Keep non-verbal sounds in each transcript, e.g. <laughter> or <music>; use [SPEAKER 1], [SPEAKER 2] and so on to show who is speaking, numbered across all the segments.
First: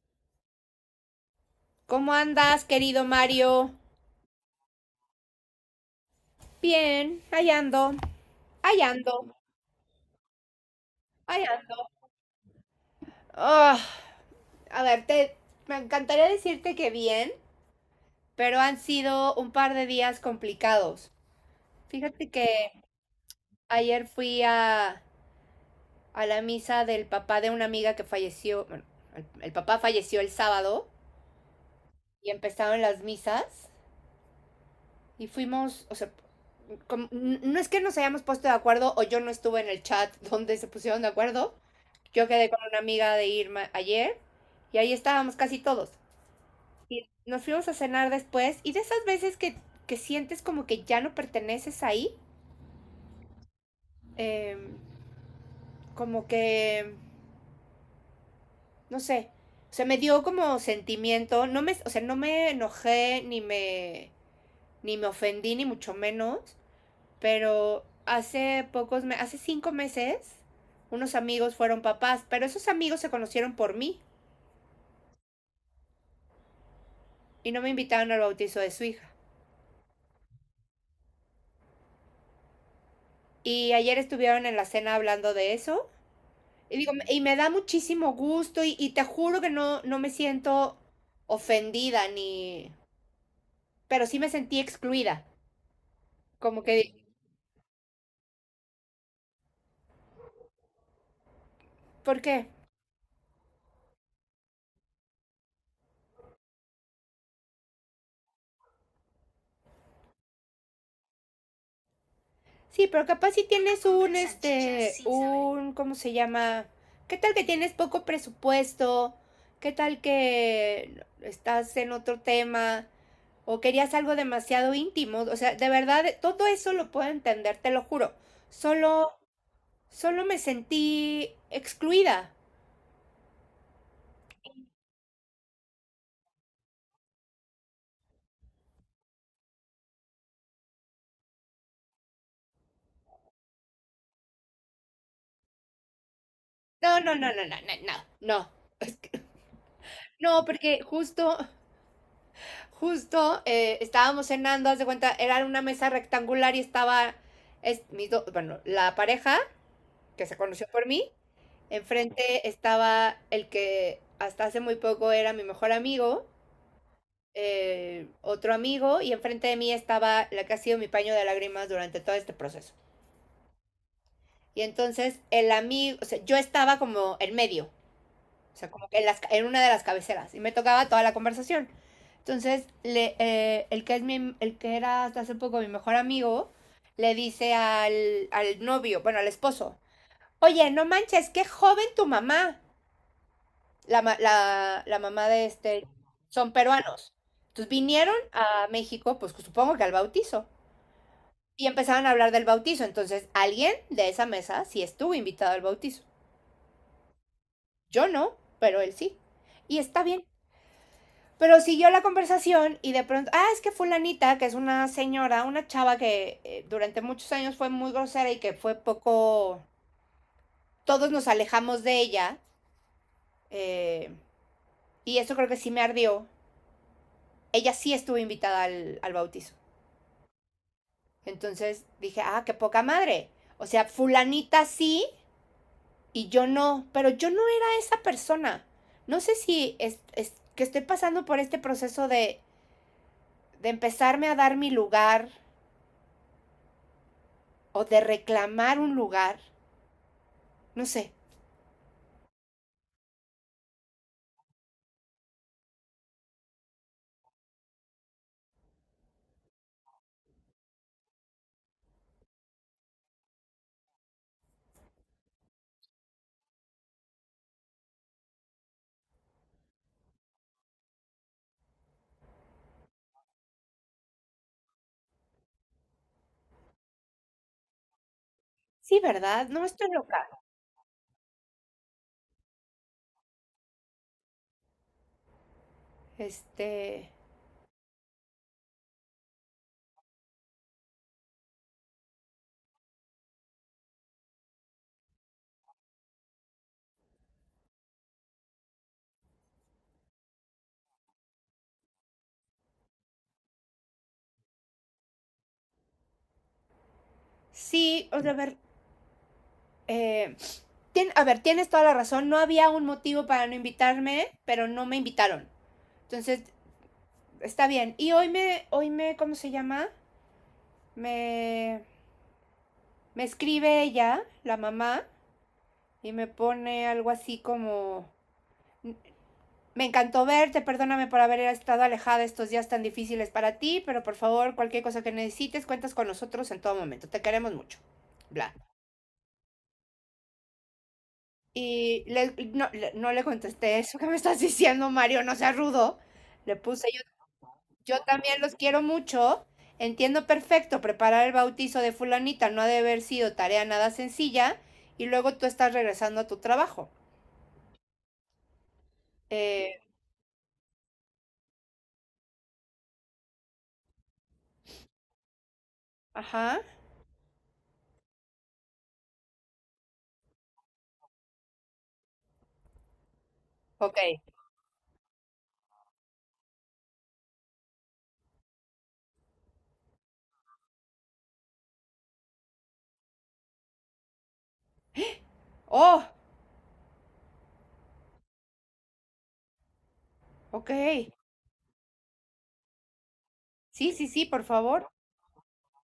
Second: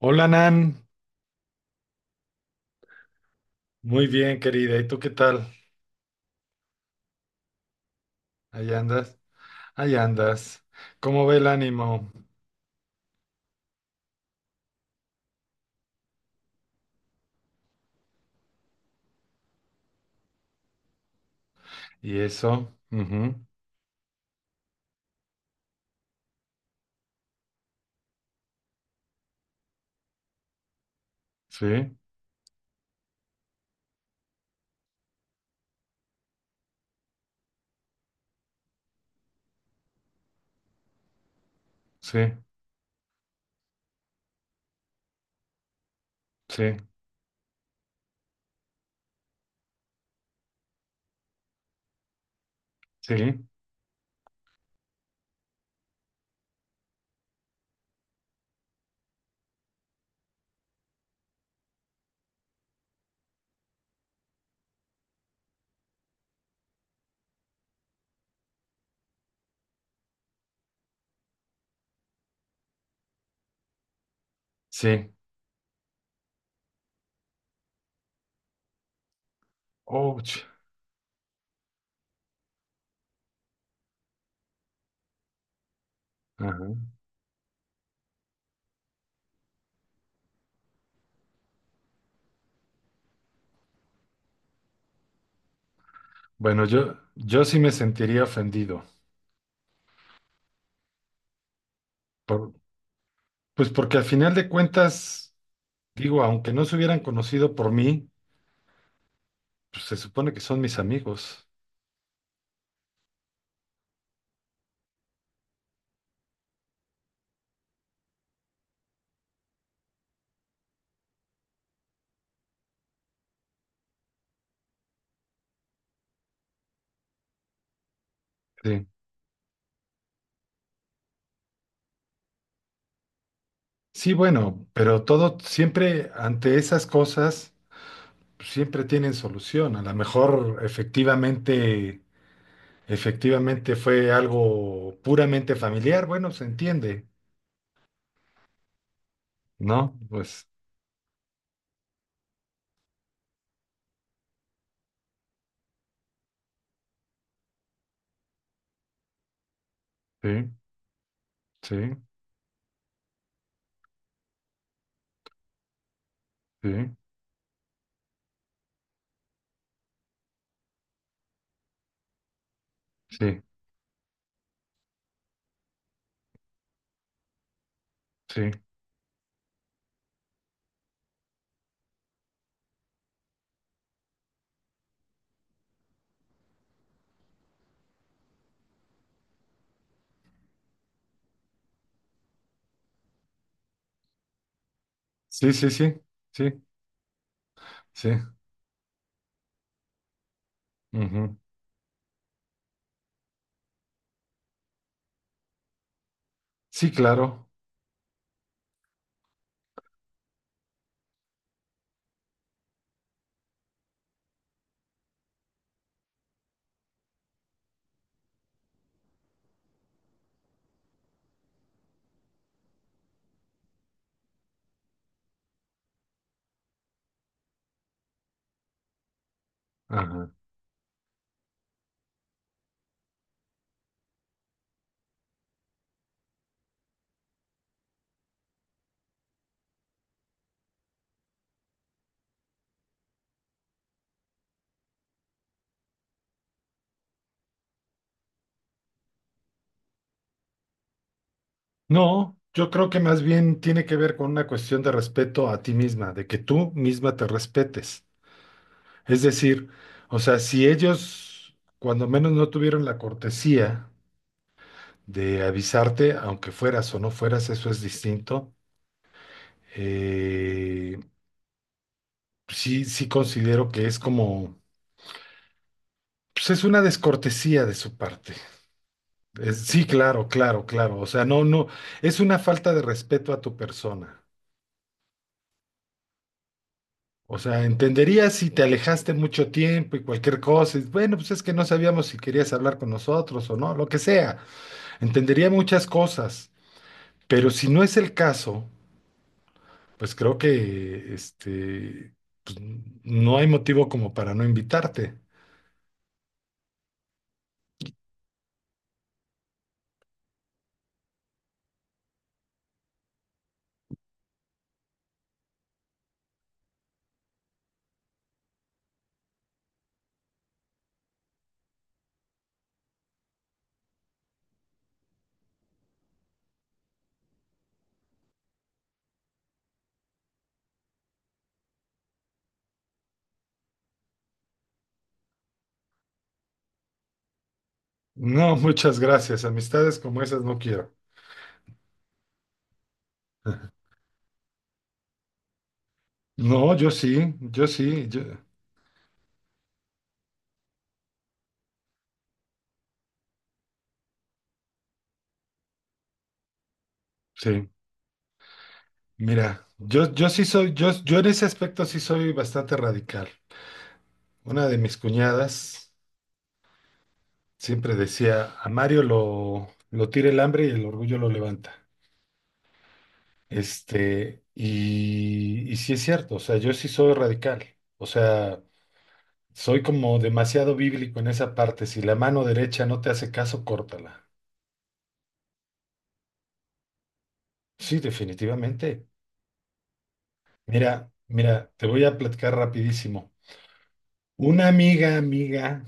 [SPEAKER 1] Hola Nan,
[SPEAKER 2] ¿Cómo andas, querido Mario?
[SPEAKER 1] muy bien querida, ¿y tú qué tal?
[SPEAKER 2] Bien, ahí ando,
[SPEAKER 1] ¿Allá
[SPEAKER 2] ahí
[SPEAKER 1] andas?
[SPEAKER 2] ando,
[SPEAKER 1] ¿Allá andas? ¿Cómo ve
[SPEAKER 2] ahí
[SPEAKER 1] el
[SPEAKER 2] ando.
[SPEAKER 1] ánimo?
[SPEAKER 2] Ah, a ver, te, Me encantaría decirte que bien, pero han sido un par de días complicados.
[SPEAKER 1] ¿Y
[SPEAKER 2] Fíjate que
[SPEAKER 1] eso? Ujú,
[SPEAKER 2] ayer fui a, a la misa del papá de una amiga que falleció. Bueno, el papá falleció el sábado
[SPEAKER 1] sí,
[SPEAKER 2] y empezaron las misas. Y fuimos, o sea, como- no es que nos hayamos puesto de acuerdo, o yo no estuve en el chat <laughs> donde se pusieron de acuerdo.
[SPEAKER 1] sí,
[SPEAKER 2] Yo quedé con una amiga de Irma ayer y ahí estábamos casi todos.
[SPEAKER 1] sí,
[SPEAKER 2] Y nos fuimos a cenar después, y de esas veces que sientes como que ya no perteneces ahí,
[SPEAKER 1] sí,
[SPEAKER 2] eh, como que, no sé, o sea, me dio como sentimiento. O sea, no me enojé ni me ofendí ni mucho menos, pero hace pocos meses, hace cinco meses, unos amigos fueron papás, pero esos amigos se conocieron por mí
[SPEAKER 1] sí.
[SPEAKER 2] y no me invitaron al bautizo de su hija.
[SPEAKER 1] Ouch.
[SPEAKER 2] Y ayer estuvieron en la cena hablando de eso. Y,
[SPEAKER 1] Ajá.
[SPEAKER 2] digo, y me da muchísimo gusto, y te juro que no, no me siento ofendida ni... Pero sí me sentí excluida. Como
[SPEAKER 1] Bueno,
[SPEAKER 2] que,
[SPEAKER 1] yo sí me sentiría ofendido.
[SPEAKER 2] ¿por qué?
[SPEAKER 1] por- pues porque al final de cuentas, digo, aunque no se hubieran conocido por mí, pues se supone que son mis amigos.
[SPEAKER 2] Sí, pero capaz si tienes un, este, un, ¿cómo se llama? ¿Qué tal que tienes poco presupuesto? ¿Qué tal que estás en otro tema? ¿O querías algo demasiado íntimo? O sea, de verdad, todo eso lo puedo entender, te lo juro.
[SPEAKER 1] Sí,
[SPEAKER 2] Solo, Solo me sentí excluida.
[SPEAKER 1] sí, bueno, pero todo siempre ante esas cosas. Siempre tienen solución. A lo mejor efectivamente fue algo puramente familiar, bueno, se
[SPEAKER 2] No,
[SPEAKER 1] entiende,
[SPEAKER 2] no, no, no, no, no, no, no. <laughs>
[SPEAKER 1] ¿no?
[SPEAKER 2] No,
[SPEAKER 1] Pues
[SPEAKER 2] porque justo estábamos cenando, haz de cuenta, era una mesa rectangular, y estaba bueno, la pareja que se
[SPEAKER 1] sí,
[SPEAKER 2] conoció por mí,
[SPEAKER 1] sí,
[SPEAKER 2] enfrente estaba el que hasta hace muy poco era mi mejor amigo,
[SPEAKER 1] sí,
[SPEAKER 2] otro amigo, y enfrente de mí estaba la que ha sido mi paño de lágrimas durante todo este proceso.
[SPEAKER 1] sí,
[SPEAKER 2] Y entonces el amigo, o sea, yo estaba como en medio.
[SPEAKER 1] sí,
[SPEAKER 2] O sea, como que en, en una de las cabeceras. Y me tocaba toda la conversación. Entonces, que es el que era hasta hace poco mi mejor amigo, le dice al novio, bueno, al esposo, oye, no manches, qué joven tu mamá. La mamá de
[SPEAKER 1] sí, sí,
[SPEAKER 2] este,
[SPEAKER 1] sí,
[SPEAKER 2] son
[SPEAKER 1] sí,
[SPEAKER 2] peruanos. Entonces
[SPEAKER 1] sí,
[SPEAKER 2] vinieron a México, pues supongo que al bautizo.
[SPEAKER 1] ujú.
[SPEAKER 2] Y empezaron a hablar del bautizo. Entonces, alguien de esa mesa sí estuvo invitado al bautizo.
[SPEAKER 1] Sí, claro.
[SPEAKER 2] Yo no, pero él sí. Y está bien. Pero siguió la conversación y de pronto, ah, es que fulanita, que es una señora, una chava que durante muchos años fue muy grosera, y que fue poco, todos nos alejamos de ella, eh, y eso creo que sí me ardió, ella sí estuvo invitada al bautizo.
[SPEAKER 1] Ajá.
[SPEAKER 2] Entonces dije, ah, qué poca madre. O sea, fulanita sí y yo no, pero yo no era esa persona. No sé si es que estoy pasando por este proceso de empezarme a dar mi lugar o de reclamar un lugar, no sé.
[SPEAKER 1] No, yo creo que más bien tiene que ver con una cuestión de respeto a ti misma, de que tú misma te respetes. Es decir, o sea, si ellos cuando menos no tuvieron la cortesía, de avisarte, aunque fueras o no fueras, eso es distinto. Eh, sí, sí considero que es como, pues es una descortesía de su parte.
[SPEAKER 2] Sí, ¿verdad? No,
[SPEAKER 1] Sí,
[SPEAKER 2] estoy loca.
[SPEAKER 1] claro, claro, claro. O sea, no, no, es una falta de respeto a tu persona.
[SPEAKER 2] Este,
[SPEAKER 1] O sea, entendería si te alejaste mucho tiempo y cualquier cosa. Y bueno, pues es que no sabíamos si querías hablar con nosotros o no, lo que sea. Entendería muchas cosas. Pero si no es el caso, pues creo que pues, no hay motivo como para no invitarte.
[SPEAKER 2] sí, o sea, a ver, eh, a ver, tienes toda la razón, no había un motivo para no invitarme, pero no me invitaron. Entonces, está bien. Y hoy me, ¿cómo se llama? Me, Me escribe ella, la mamá, y me pone algo así como, me encantó verte, perdóname por haber estado alejada estos días tan difíciles para ti, pero por favor, cualquier cosa que necesites, cuentas con nosotros en todo momento. Te queremos mucho. Bla.
[SPEAKER 1] No, <laughs> muchas gracias. Amistades como esas no quiero.
[SPEAKER 2] Y no, no le
[SPEAKER 1] <laughs>
[SPEAKER 2] contesté eso que me estás diciendo, Mario, no seas rudo. Le
[SPEAKER 1] No,
[SPEAKER 2] puse,
[SPEAKER 1] yo sí, yo
[SPEAKER 2] yo
[SPEAKER 1] sí, yo
[SPEAKER 2] también los quiero mucho. Entiendo perfecto, preparar el bautizo de fulanita no ha de haber sido tarea nada sencilla, y luego tú estás regresando a tu trabajo.
[SPEAKER 1] sí. Mira,
[SPEAKER 2] Eh,
[SPEAKER 1] yo en ese aspecto sí soy bastante radical. Una de mis cuñadas
[SPEAKER 2] ajá,
[SPEAKER 1] siempre decía, a Mario lo tira el hambre y el orgullo lo levanta.
[SPEAKER 2] ok.
[SPEAKER 1] Y sí es cierto, o sea, yo sí soy radical. O sea, soy como demasiado bíblico en esa parte. Si la mano derecha no te hace caso, córtala.
[SPEAKER 2] Oh,
[SPEAKER 1] Sí, definitivamente.
[SPEAKER 2] ok.
[SPEAKER 1] Mira, mira, te voy a platicar rapidísimo.
[SPEAKER 2] Sí, sí, sí, por
[SPEAKER 1] Una
[SPEAKER 2] favor.
[SPEAKER 1] amiga, amiga,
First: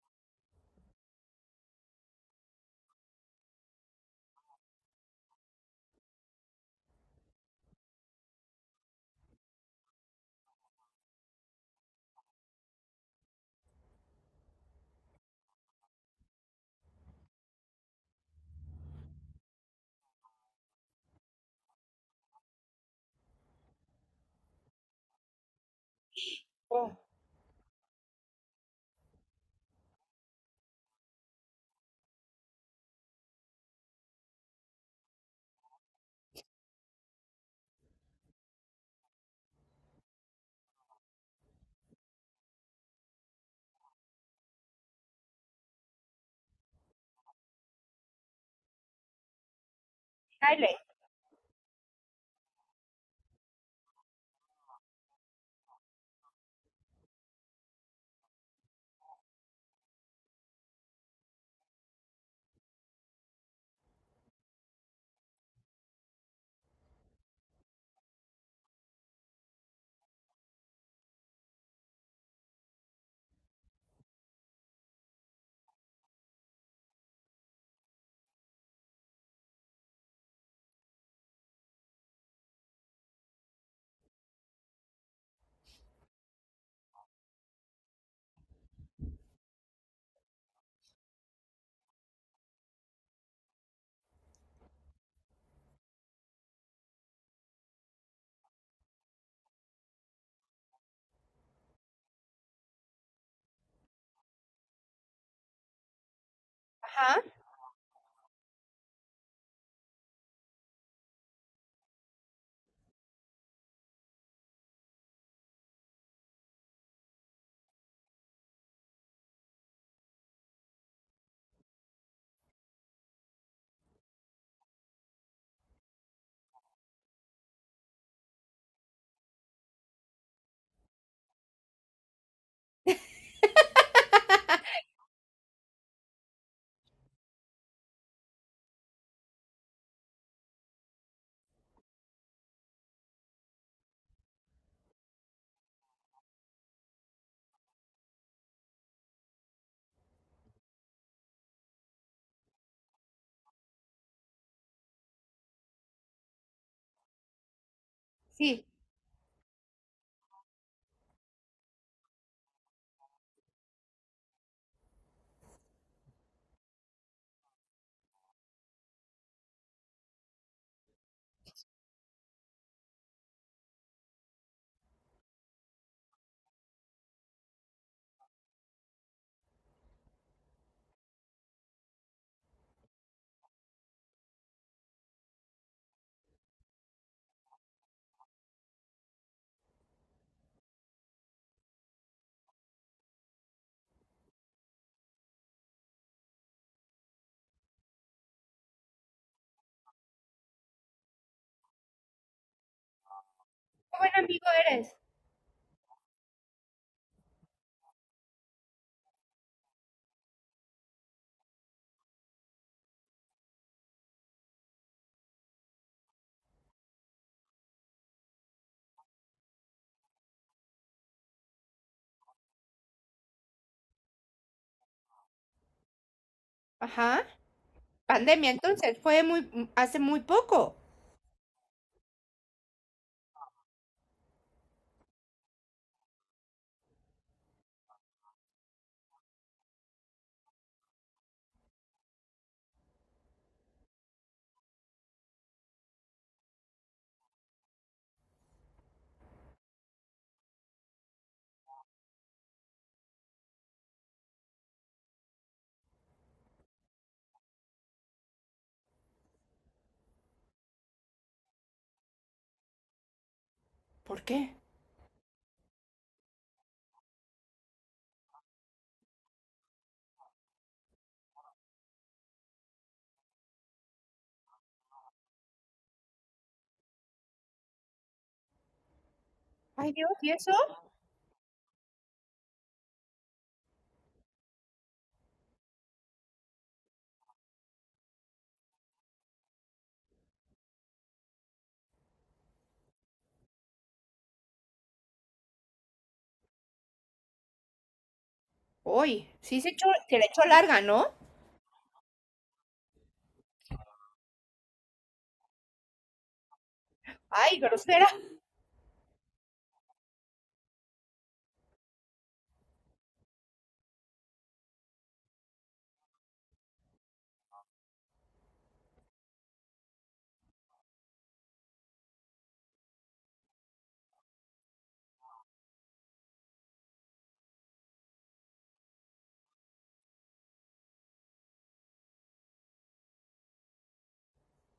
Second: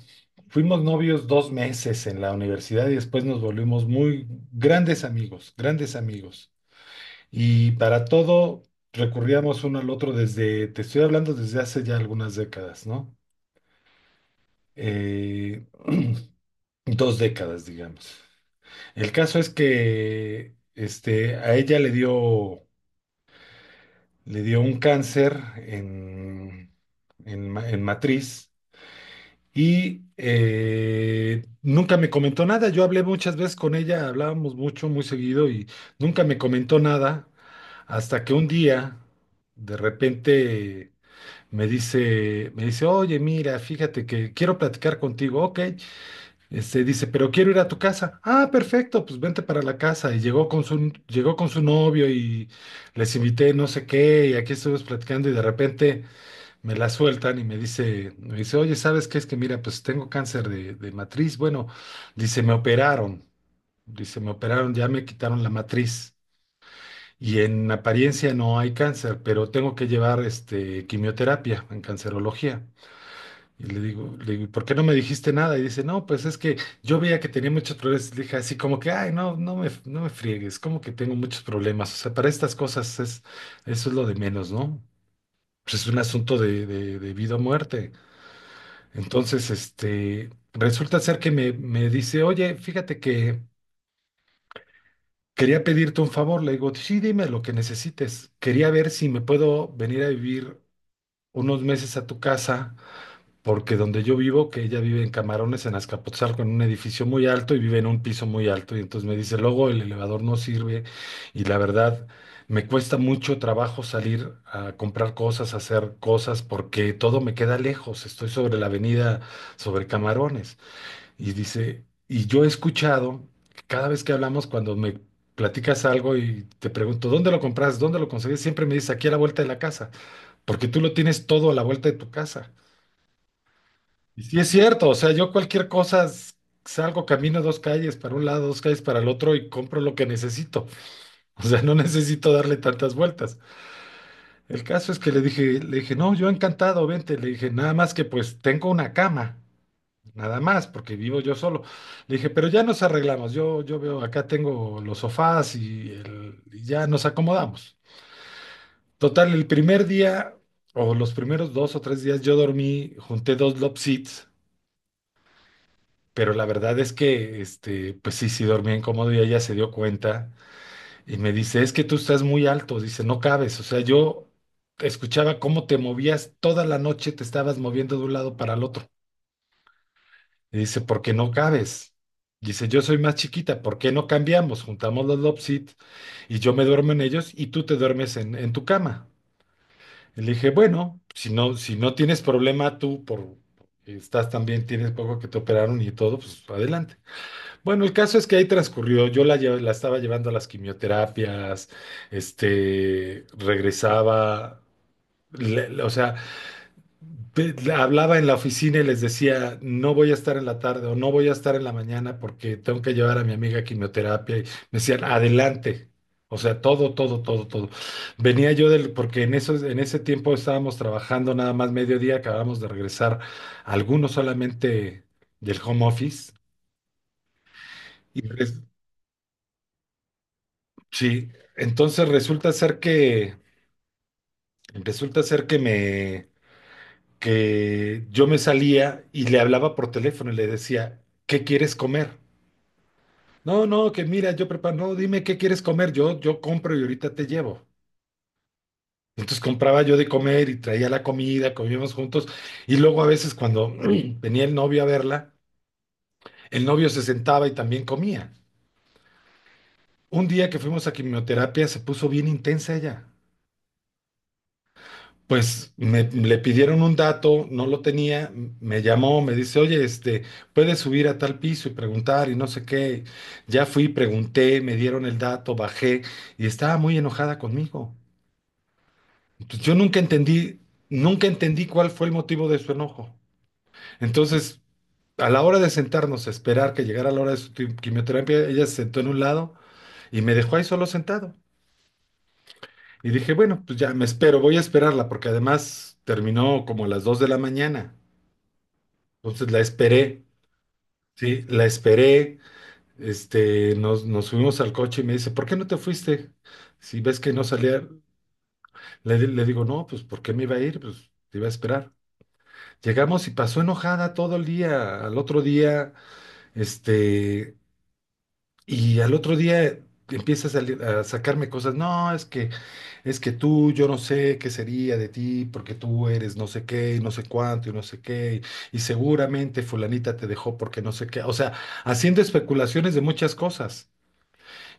[SPEAKER 1] fuimos novios dos meses en la universidad y después nos volvimos muy grandes amigos, grandes amigos. Y para todo recurríamos uno al otro desde, te estoy hablando desde hace ya algunas décadas, ¿no? Eh, <clears throat> dos décadas, digamos. El caso es que a ella le dio, un cáncer en,
[SPEAKER 2] Oh.
[SPEAKER 1] en, ma- en matriz y nunca me comentó nada. Yo hablé muchas veces con ella, hablábamos mucho, muy seguido y nunca me comentó nada hasta que un día de repente me dice, oye, mira, fíjate que quiero platicar contigo. Ok, dice, pero quiero ir a tu casa. Ah, perfecto, pues vente para la casa. Y
[SPEAKER 2] Riley,
[SPEAKER 1] llegó con su novio y les invité no sé qué, y aquí estuvimos platicando y de repente me la sueltan y me dice, oye, ¿sabes qué? Es que mira, pues tengo cáncer de matriz. Bueno, dice, me operaron. Dice, me operaron, ya me quitaron la matriz. Y en apariencia no hay cáncer, pero tengo que llevar quimioterapia en cancerología. Y le digo, ¿por qué no me dijiste nada? Y dice, no, pues es que yo veía que tenía muchos problemas. Le dije así como que, ay, no, no me friegues, como que tengo muchos problemas. O sea, para estas cosas es, eso es lo de menos, ¿no? Pues es un asunto de vida o muerte. Entonces, resulta ser que me dice, oye, fíjate que quería pedirte un favor. Le digo, sí, dime lo que necesites. Quería ver si me puedo venir a vivir unos meses a tu casa porque donde yo vivo, que ella vive en Camarones, en Azcapotzalco, en un edificio
[SPEAKER 2] ajá,
[SPEAKER 1] muy alto y vive en un piso muy alto. Y entonces me dice, luego el elevador no sirve y la verdad me cuesta mucho trabajo salir a comprar cosas, a hacer cosas, porque todo me queda lejos. Estoy sobre la avenida, sobre Camarones. Y dice, y yo he escuchado, que cada vez que hablamos, cuando me. Platicas algo y te pregunto, ¿dónde lo compras? ¿Dónde lo conseguís? Siempre me dices, aquí a la vuelta de la casa, porque tú lo tienes todo a la vuelta de tu casa. Y sí es cierto, o sea, yo cualquier cosa salgo, camino dos calles para un lado, dos calles para el otro y compro lo que necesito. <laughs> O sea, no necesito darle tantas vueltas. El caso es que le dije, no, yo encantado, vente. Le dije, nada más que pues tengo una cama, nada más, porque vivo yo solo. Le dije, pero ya nos arreglamos, yo veo, acá tengo los sofás y ya nos acomodamos.
[SPEAKER 2] sí.
[SPEAKER 1] Total, el primer día o los primeros dos o tres días yo dormí, junté dos love seats. Pero la verdad es que, pues sí, sí dormía incómodo y ella se dio cuenta y me dice, es que tú estás muy alto, dice, no cabes, o sea, yo escuchaba cómo te movías toda la noche, te estabas moviendo de un lado para el otro. Y dice, porque no cabes. Dice, yo soy más chiquita, ¿por qué no cambiamos? Juntamos los Lopsit y yo me duermo en ellos y tú te duermes en, tu cama. Y le dije, bueno, si no tienes problema tú por, estás también, tienes poco que te operaron y todo, pues adelante. Bueno, el caso es que ahí transcurrió. Yo la estaba llevando a las quimioterapias,
[SPEAKER 2] Qué buen amigo
[SPEAKER 1] regresaba,
[SPEAKER 2] eres.
[SPEAKER 1] o sea, le hablaba en la oficina y les decía, no voy a estar en la tarde o no voy a estar en la mañana porque tengo que llevar a mi amiga a quimioterapia. Y me decían, adelante. O sea, todo, todo, todo, todo. Venía yo del, porque en ese tiempo estábamos trabajando nada más mediodía, acabamos de regresar algunos solamente del home office.
[SPEAKER 2] Ajá.
[SPEAKER 1] Y
[SPEAKER 2] Pandemia,
[SPEAKER 1] res-
[SPEAKER 2] entonces, fue muy, hace muy poco.
[SPEAKER 1] Sí, entonces resulta ser que yo me salía y le hablaba por teléfono y le decía, ¿qué quieres comer? No, no, que mira, yo preparo, no, dime qué quieres comer, yo compro y ahorita te llevo. Entonces compraba yo de comer y traía la comida, comíamos juntos y luego a veces cuando <clears throat> venía el novio a verla, el novio se sentaba y también comía. Un día que fuimos a quimioterapia se puso bien intensa ella.
[SPEAKER 2] ¿Por qué?
[SPEAKER 1] Pues le pidieron un dato, no lo tenía, me llamó, me dice, oye, puedes subir a tal piso y preguntar y no sé qué. Ya fui, pregunté, me dieron el dato, bajé y estaba muy enojada conmigo. Entonces, yo
[SPEAKER 2] Ay,
[SPEAKER 1] nunca
[SPEAKER 2] Dios, ¿y eso?
[SPEAKER 1] entendí, nunca entendí cuál fue el motivo de su enojo. Entonces, a la hora de sentarnos a esperar que llegara la hora de su quimioterapia, ella se sentó en un lado y me dejó ahí solo sentado. Y dije, bueno, pues ya me espero, voy a esperarla porque además terminó como a las 2 de la mañana.
[SPEAKER 2] Uy,
[SPEAKER 1] Entonces la
[SPEAKER 2] sí se echó, se
[SPEAKER 1] esperé,
[SPEAKER 2] le echó larga, ¿no?
[SPEAKER 1] sí, la esperé, nos subimos al coche y me dice, ¿por qué no te fuiste? Si ves que no
[SPEAKER 2] Ay,
[SPEAKER 1] salía,
[SPEAKER 2] grosera.
[SPEAKER 1] le digo, no, pues ¿por qué me iba a ir? Pues te iba a esperar. Llegamos y pasó enojada todo el día, al otro día, este, y al otro día empieza a sacarme cosas, no, es que yo no sé qué sería de ti, porque tú eres no sé qué, y no sé cuánto, y no sé qué, y seguramente fulanita te dejó porque no sé qué, o sea, haciendo especulaciones de muchas cosas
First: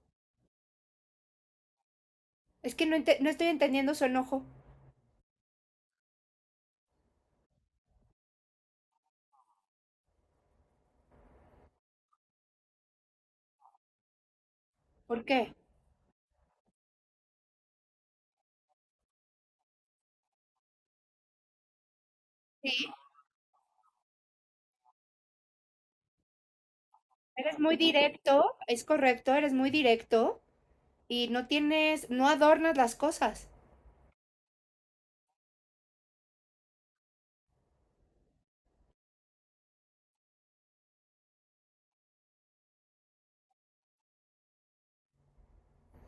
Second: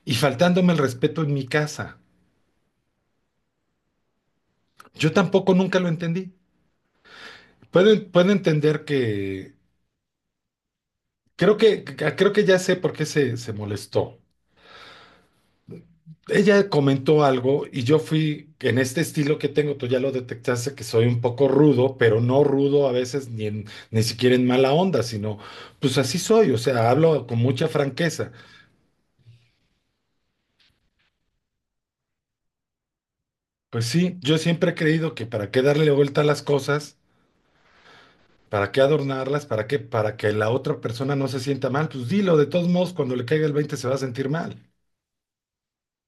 [SPEAKER 1] y faltándome el respeto en mi casa.
[SPEAKER 2] Es que no, no estoy entendiendo su enojo.
[SPEAKER 1] Yo tampoco nunca lo entendí. Puedo entender que, creo que ya sé por qué se molestó.
[SPEAKER 2] ¿Por qué?
[SPEAKER 1] Ella comentó algo y yo fui en este estilo que tengo, tú ya lo detectaste, que soy un poco rudo, pero no rudo
[SPEAKER 2] Sí,
[SPEAKER 1] a veces ni, ni siquiera en mala onda, sino pues así soy, o sea, hablo con
[SPEAKER 2] eres
[SPEAKER 1] mucha
[SPEAKER 2] muy
[SPEAKER 1] franqueza.
[SPEAKER 2] directo, es correcto, eres muy directo y no tienes, no adornas las cosas.
[SPEAKER 1] Pues sí, yo siempre he creído que para qué darle vuelta a las cosas, para qué adornarlas, para qué, para que la otra persona no se sienta mal, pues dilo, de todos modos, cuando le caiga el 20 se va a sentir mal.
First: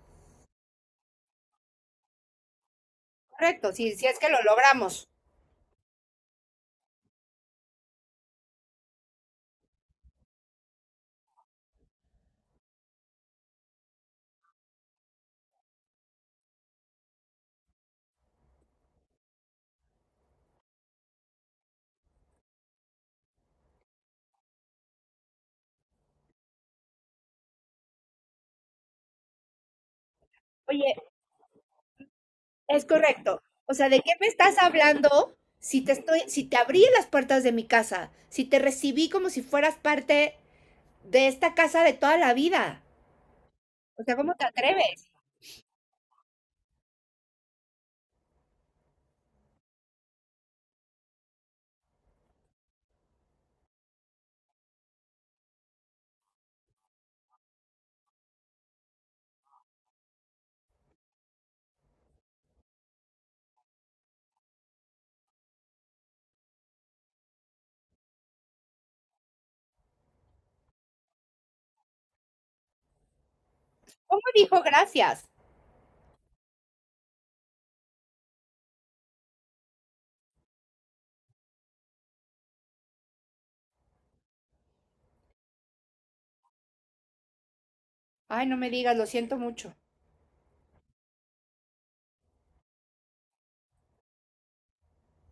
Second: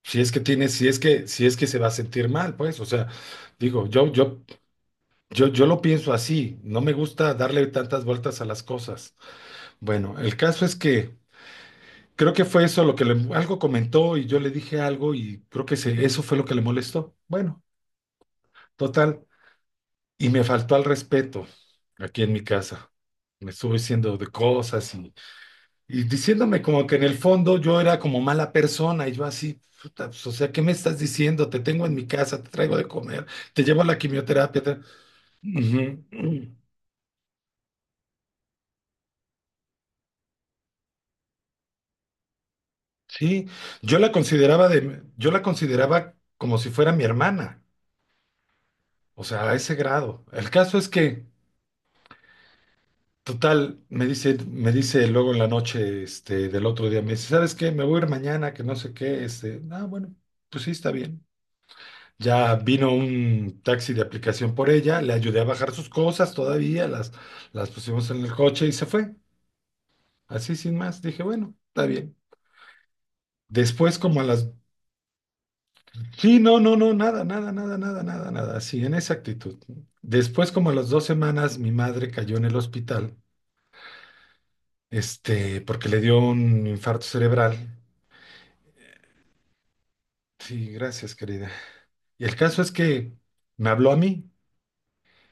[SPEAKER 1] Si es que tiene, si es que, si es que se va a sentir mal, pues, o sea,
[SPEAKER 2] Correcto,
[SPEAKER 1] digo,
[SPEAKER 2] sí, sí
[SPEAKER 1] yo,
[SPEAKER 2] es que
[SPEAKER 1] yo
[SPEAKER 2] lo logramos.
[SPEAKER 1] Yo, yo lo pienso así, no me gusta darle tantas vueltas a las cosas. Bueno, el caso es que creo que fue eso lo que algo comentó y yo le dije algo y creo que eso fue lo que le molestó. Bueno, total, y me faltó al respeto aquí en mi casa. Me estuvo diciendo de cosas y diciéndome como que en el fondo yo era como mala persona y yo así, puta, pues, o sea, ¿qué me
[SPEAKER 2] Oye,
[SPEAKER 1] estás diciendo? Te tengo en mi casa, te traigo
[SPEAKER 2] es
[SPEAKER 1] de comer,
[SPEAKER 2] correcto.
[SPEAKER 1] te
[SPEAKER 2] O
[SPEAKER 1] llevo a
[SPEAKER 2] sea,
[SPEAKER 1] la
[SPEAKER 2] ¿de qué me estás
[SPEAKER 1] quimioterapia.
[SPEAKER 2] hablando si te estoy, si
[SPEAKER 1] Ujú.
[SPEAKER 2] te abrí las puertas de mi casa, si te recibí como si fueras parte de esta casa de toda la vida?
[SPEAKER 1] Sí, yo
[SPEAKER 2] O
[SPEAKER 1] la
[SPEAKER 2] sea, ¿cómo te
[SPEAKER 1] consideraba de,
[SPEAKER 2] atreves?
[SPEAKER 1] yo la consideraba como si fuera mi hermana, o sea, a ese grado. El caso es que, total, me dice, luego en la noche, del otro día, me dice, ¿sabes qué? Me voy a ir mañana, que no sé qué, ah, bueno, pues sí, está bien. Ya vino un taxi de aplicación por ella, le ayudé a bajar sus cosas todavía, las pusimos en el coche y se fue. Así sin más, dije, bueno, está bien. Después, como
[SPEAKER 2] ¿Cómo
[SPEAKER 1] a las
[SPEAKER 2] dijo gracias?
[SPEAKER 1] Sí, no, no, no, nada, nada, nada, nada, nada, nada, sí, en esa actitud. Después, como a las dos semanas, mi madre cayó en el hospital, porque le dio un infarto cerebral.
[SPEAKER 2] Ay, no me digas, lo siento mucho.
[SPEAKER 1] Sí, gracias, querida. Y el caso es que me habló a mí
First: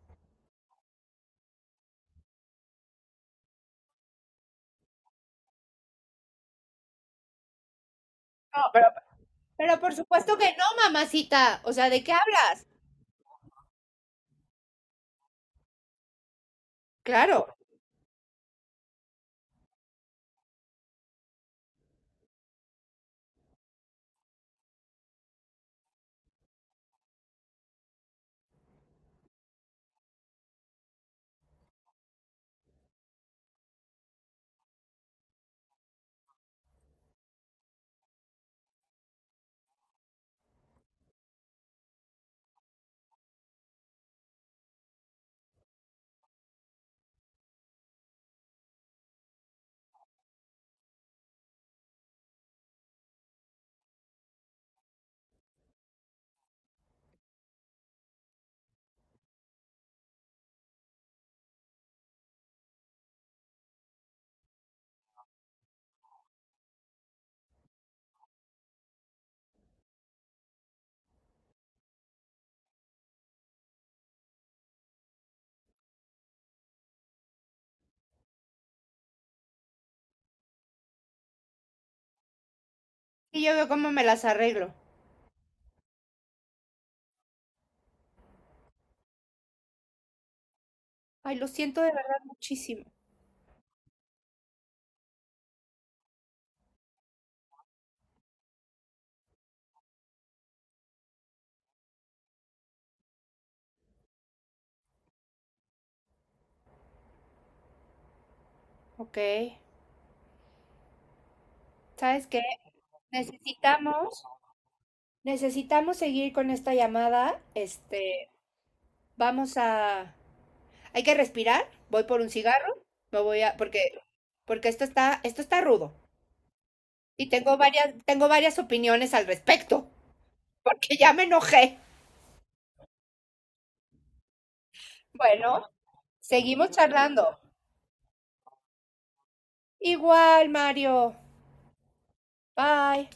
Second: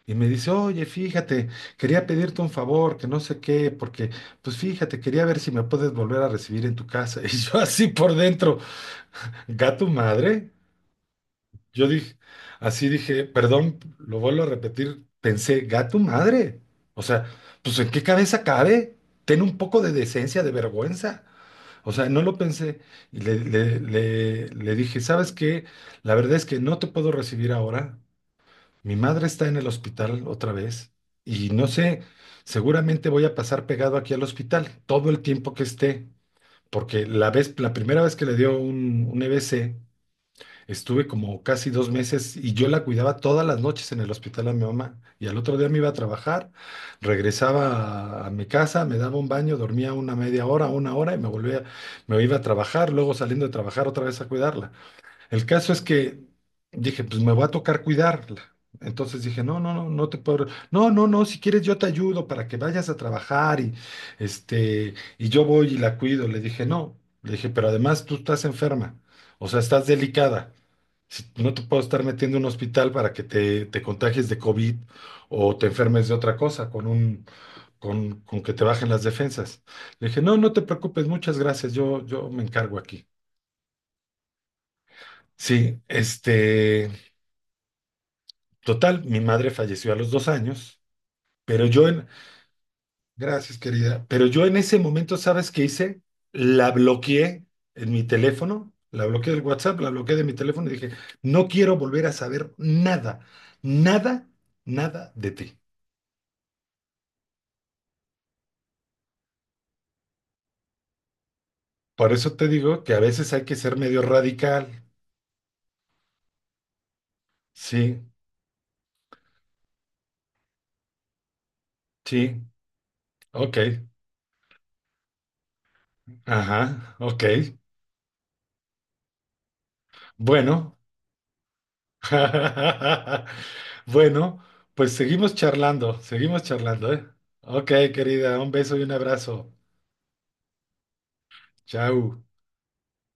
[SPEAKER 1] y me dice, oye, fíjate, quería pedirte un favor, que no sé qué, porque, pues fíjate, quería ver si me puedes volver a recibir en tu casa. <laughs> Y yo así por dentro,
[SPEAKER 2] No, pero
[SPEAKER 1] gato
[SPEAKER 2] por supuesto
[SPEAKER 1] madre.
[SPEAKER 2] que no, mamacita. O
[SPEAKER 1] Yo
[SPEAKER 2] sea, ¿de qué
[SPEAKER 1] dije,
[SPEAKER 2] hablas?
[SPEAKER 1] así dije, perdón, lo vuelvo a repetir, pensé, gato madre. O sea,
[SPEAKER 2] Claro.
[SPEAKER 1] pues ¿en qué cabeza cabe? Ten un poco de decencia, de vergüenza. O sea, no lo pensé. Y le dije, ¿sabes qué? La verdad es que no te puedo recibir ahora. Mi madre está en el hospital otra vez. Y no sé, seguramente voy a pasar pegado aquí al hospital todo el tiempo que esté. Porque la primera vez que le dio un, EBC, estuve como casi dos meses y yo la cuidaba todas las noches en el hospital a mi mamá. Y al otro día me iba a trabajar, regresaba a mi casa, me daba un baño, dormía una media hora, una hora y me volvía, me iba a trabajar, luego saliendo de trabajar otra vez a cuidarla. El caso es que dije, pues me va a tocar cuidarla. Entonces dije, no, no, no, no te puedo, no, no, no, si quieres yo te ayudo para que vayas a trabajar y este, y yo voy y la cuido. Le dije, no, le dije, pero además tú estás enferma, o sea, estás delicada. No te puedo estar metiendo en un hospital para que te contagies de COVID o te enfermes de otra cosa con un, con que te bajen las defensas. Le dije, no, no te preocupes, muchas gracias, yo me encargo aquí.
[SPEAKER 2] Y yo veo cómo me las arreglo.
[SPEAKER 1] Sí, total, mi madre falleció a los dos años,
[SPEAKER 2] Ay, lo
[SPEAKER 1] pero
[SPEAKER 2] siento de verdad muchísimo.
[SPEAKER 1] gracias querida, pero yo en ese momento, ¿sabes qué hice? La bloqueé en mi teléfono, la bloqueé del WhatsApp, la bloqueé de mi teléfono y dije, no quiero volver a saber nada, nada, nada de ti.
[SPEAKER 2] Ok.
[SPEAKER 1] Por
[SPEAKER 2] ¿Sabes
[SPEAKER 1] eso
[SPEAKER 2] qué?
[SPEAKER 1] te digo que a veces hay que ser medio
[SPEAKER 2] Necesitamos,
[SPEAKER 1] radical.
[SPEAKER 2] necesitamos seguir con esta llamada.
[SPEAKER 1] Sí,
[SPEAKER 2] Este, vamos a, hay que respirar. Voy por un
[SPEAKER 1] sí,
[SPEAKER 2] cigarro. Me voy a,
[SPEAKER 1] ok,
[SPEAKER 2] porque, porque esto está rudo.
[SPEAKER 1] ajá, ok.
[SPEAKER 2] Y tengo varias opiniones al respecto.
[SPEAKER 1] Bueno,
[SPEAKER 2] Porque ya me enojé.
[SPEAKER 1] <laughs> bueno, pues
[SPEAKER 2] Bueno,
[SPEAKER 1] seguimos
[SPEAKER 2] seguimos
[SPEAKER 1] charlando, ¿eh?
[SPEAKER 2] charlando.
[SPEAKER 1] Ok, querida, un beso y un abrazo.
[SPEAKER 2] Igual, Mario.
[SPEAKER 1] Chao.
[SPEAKER 2] Bye.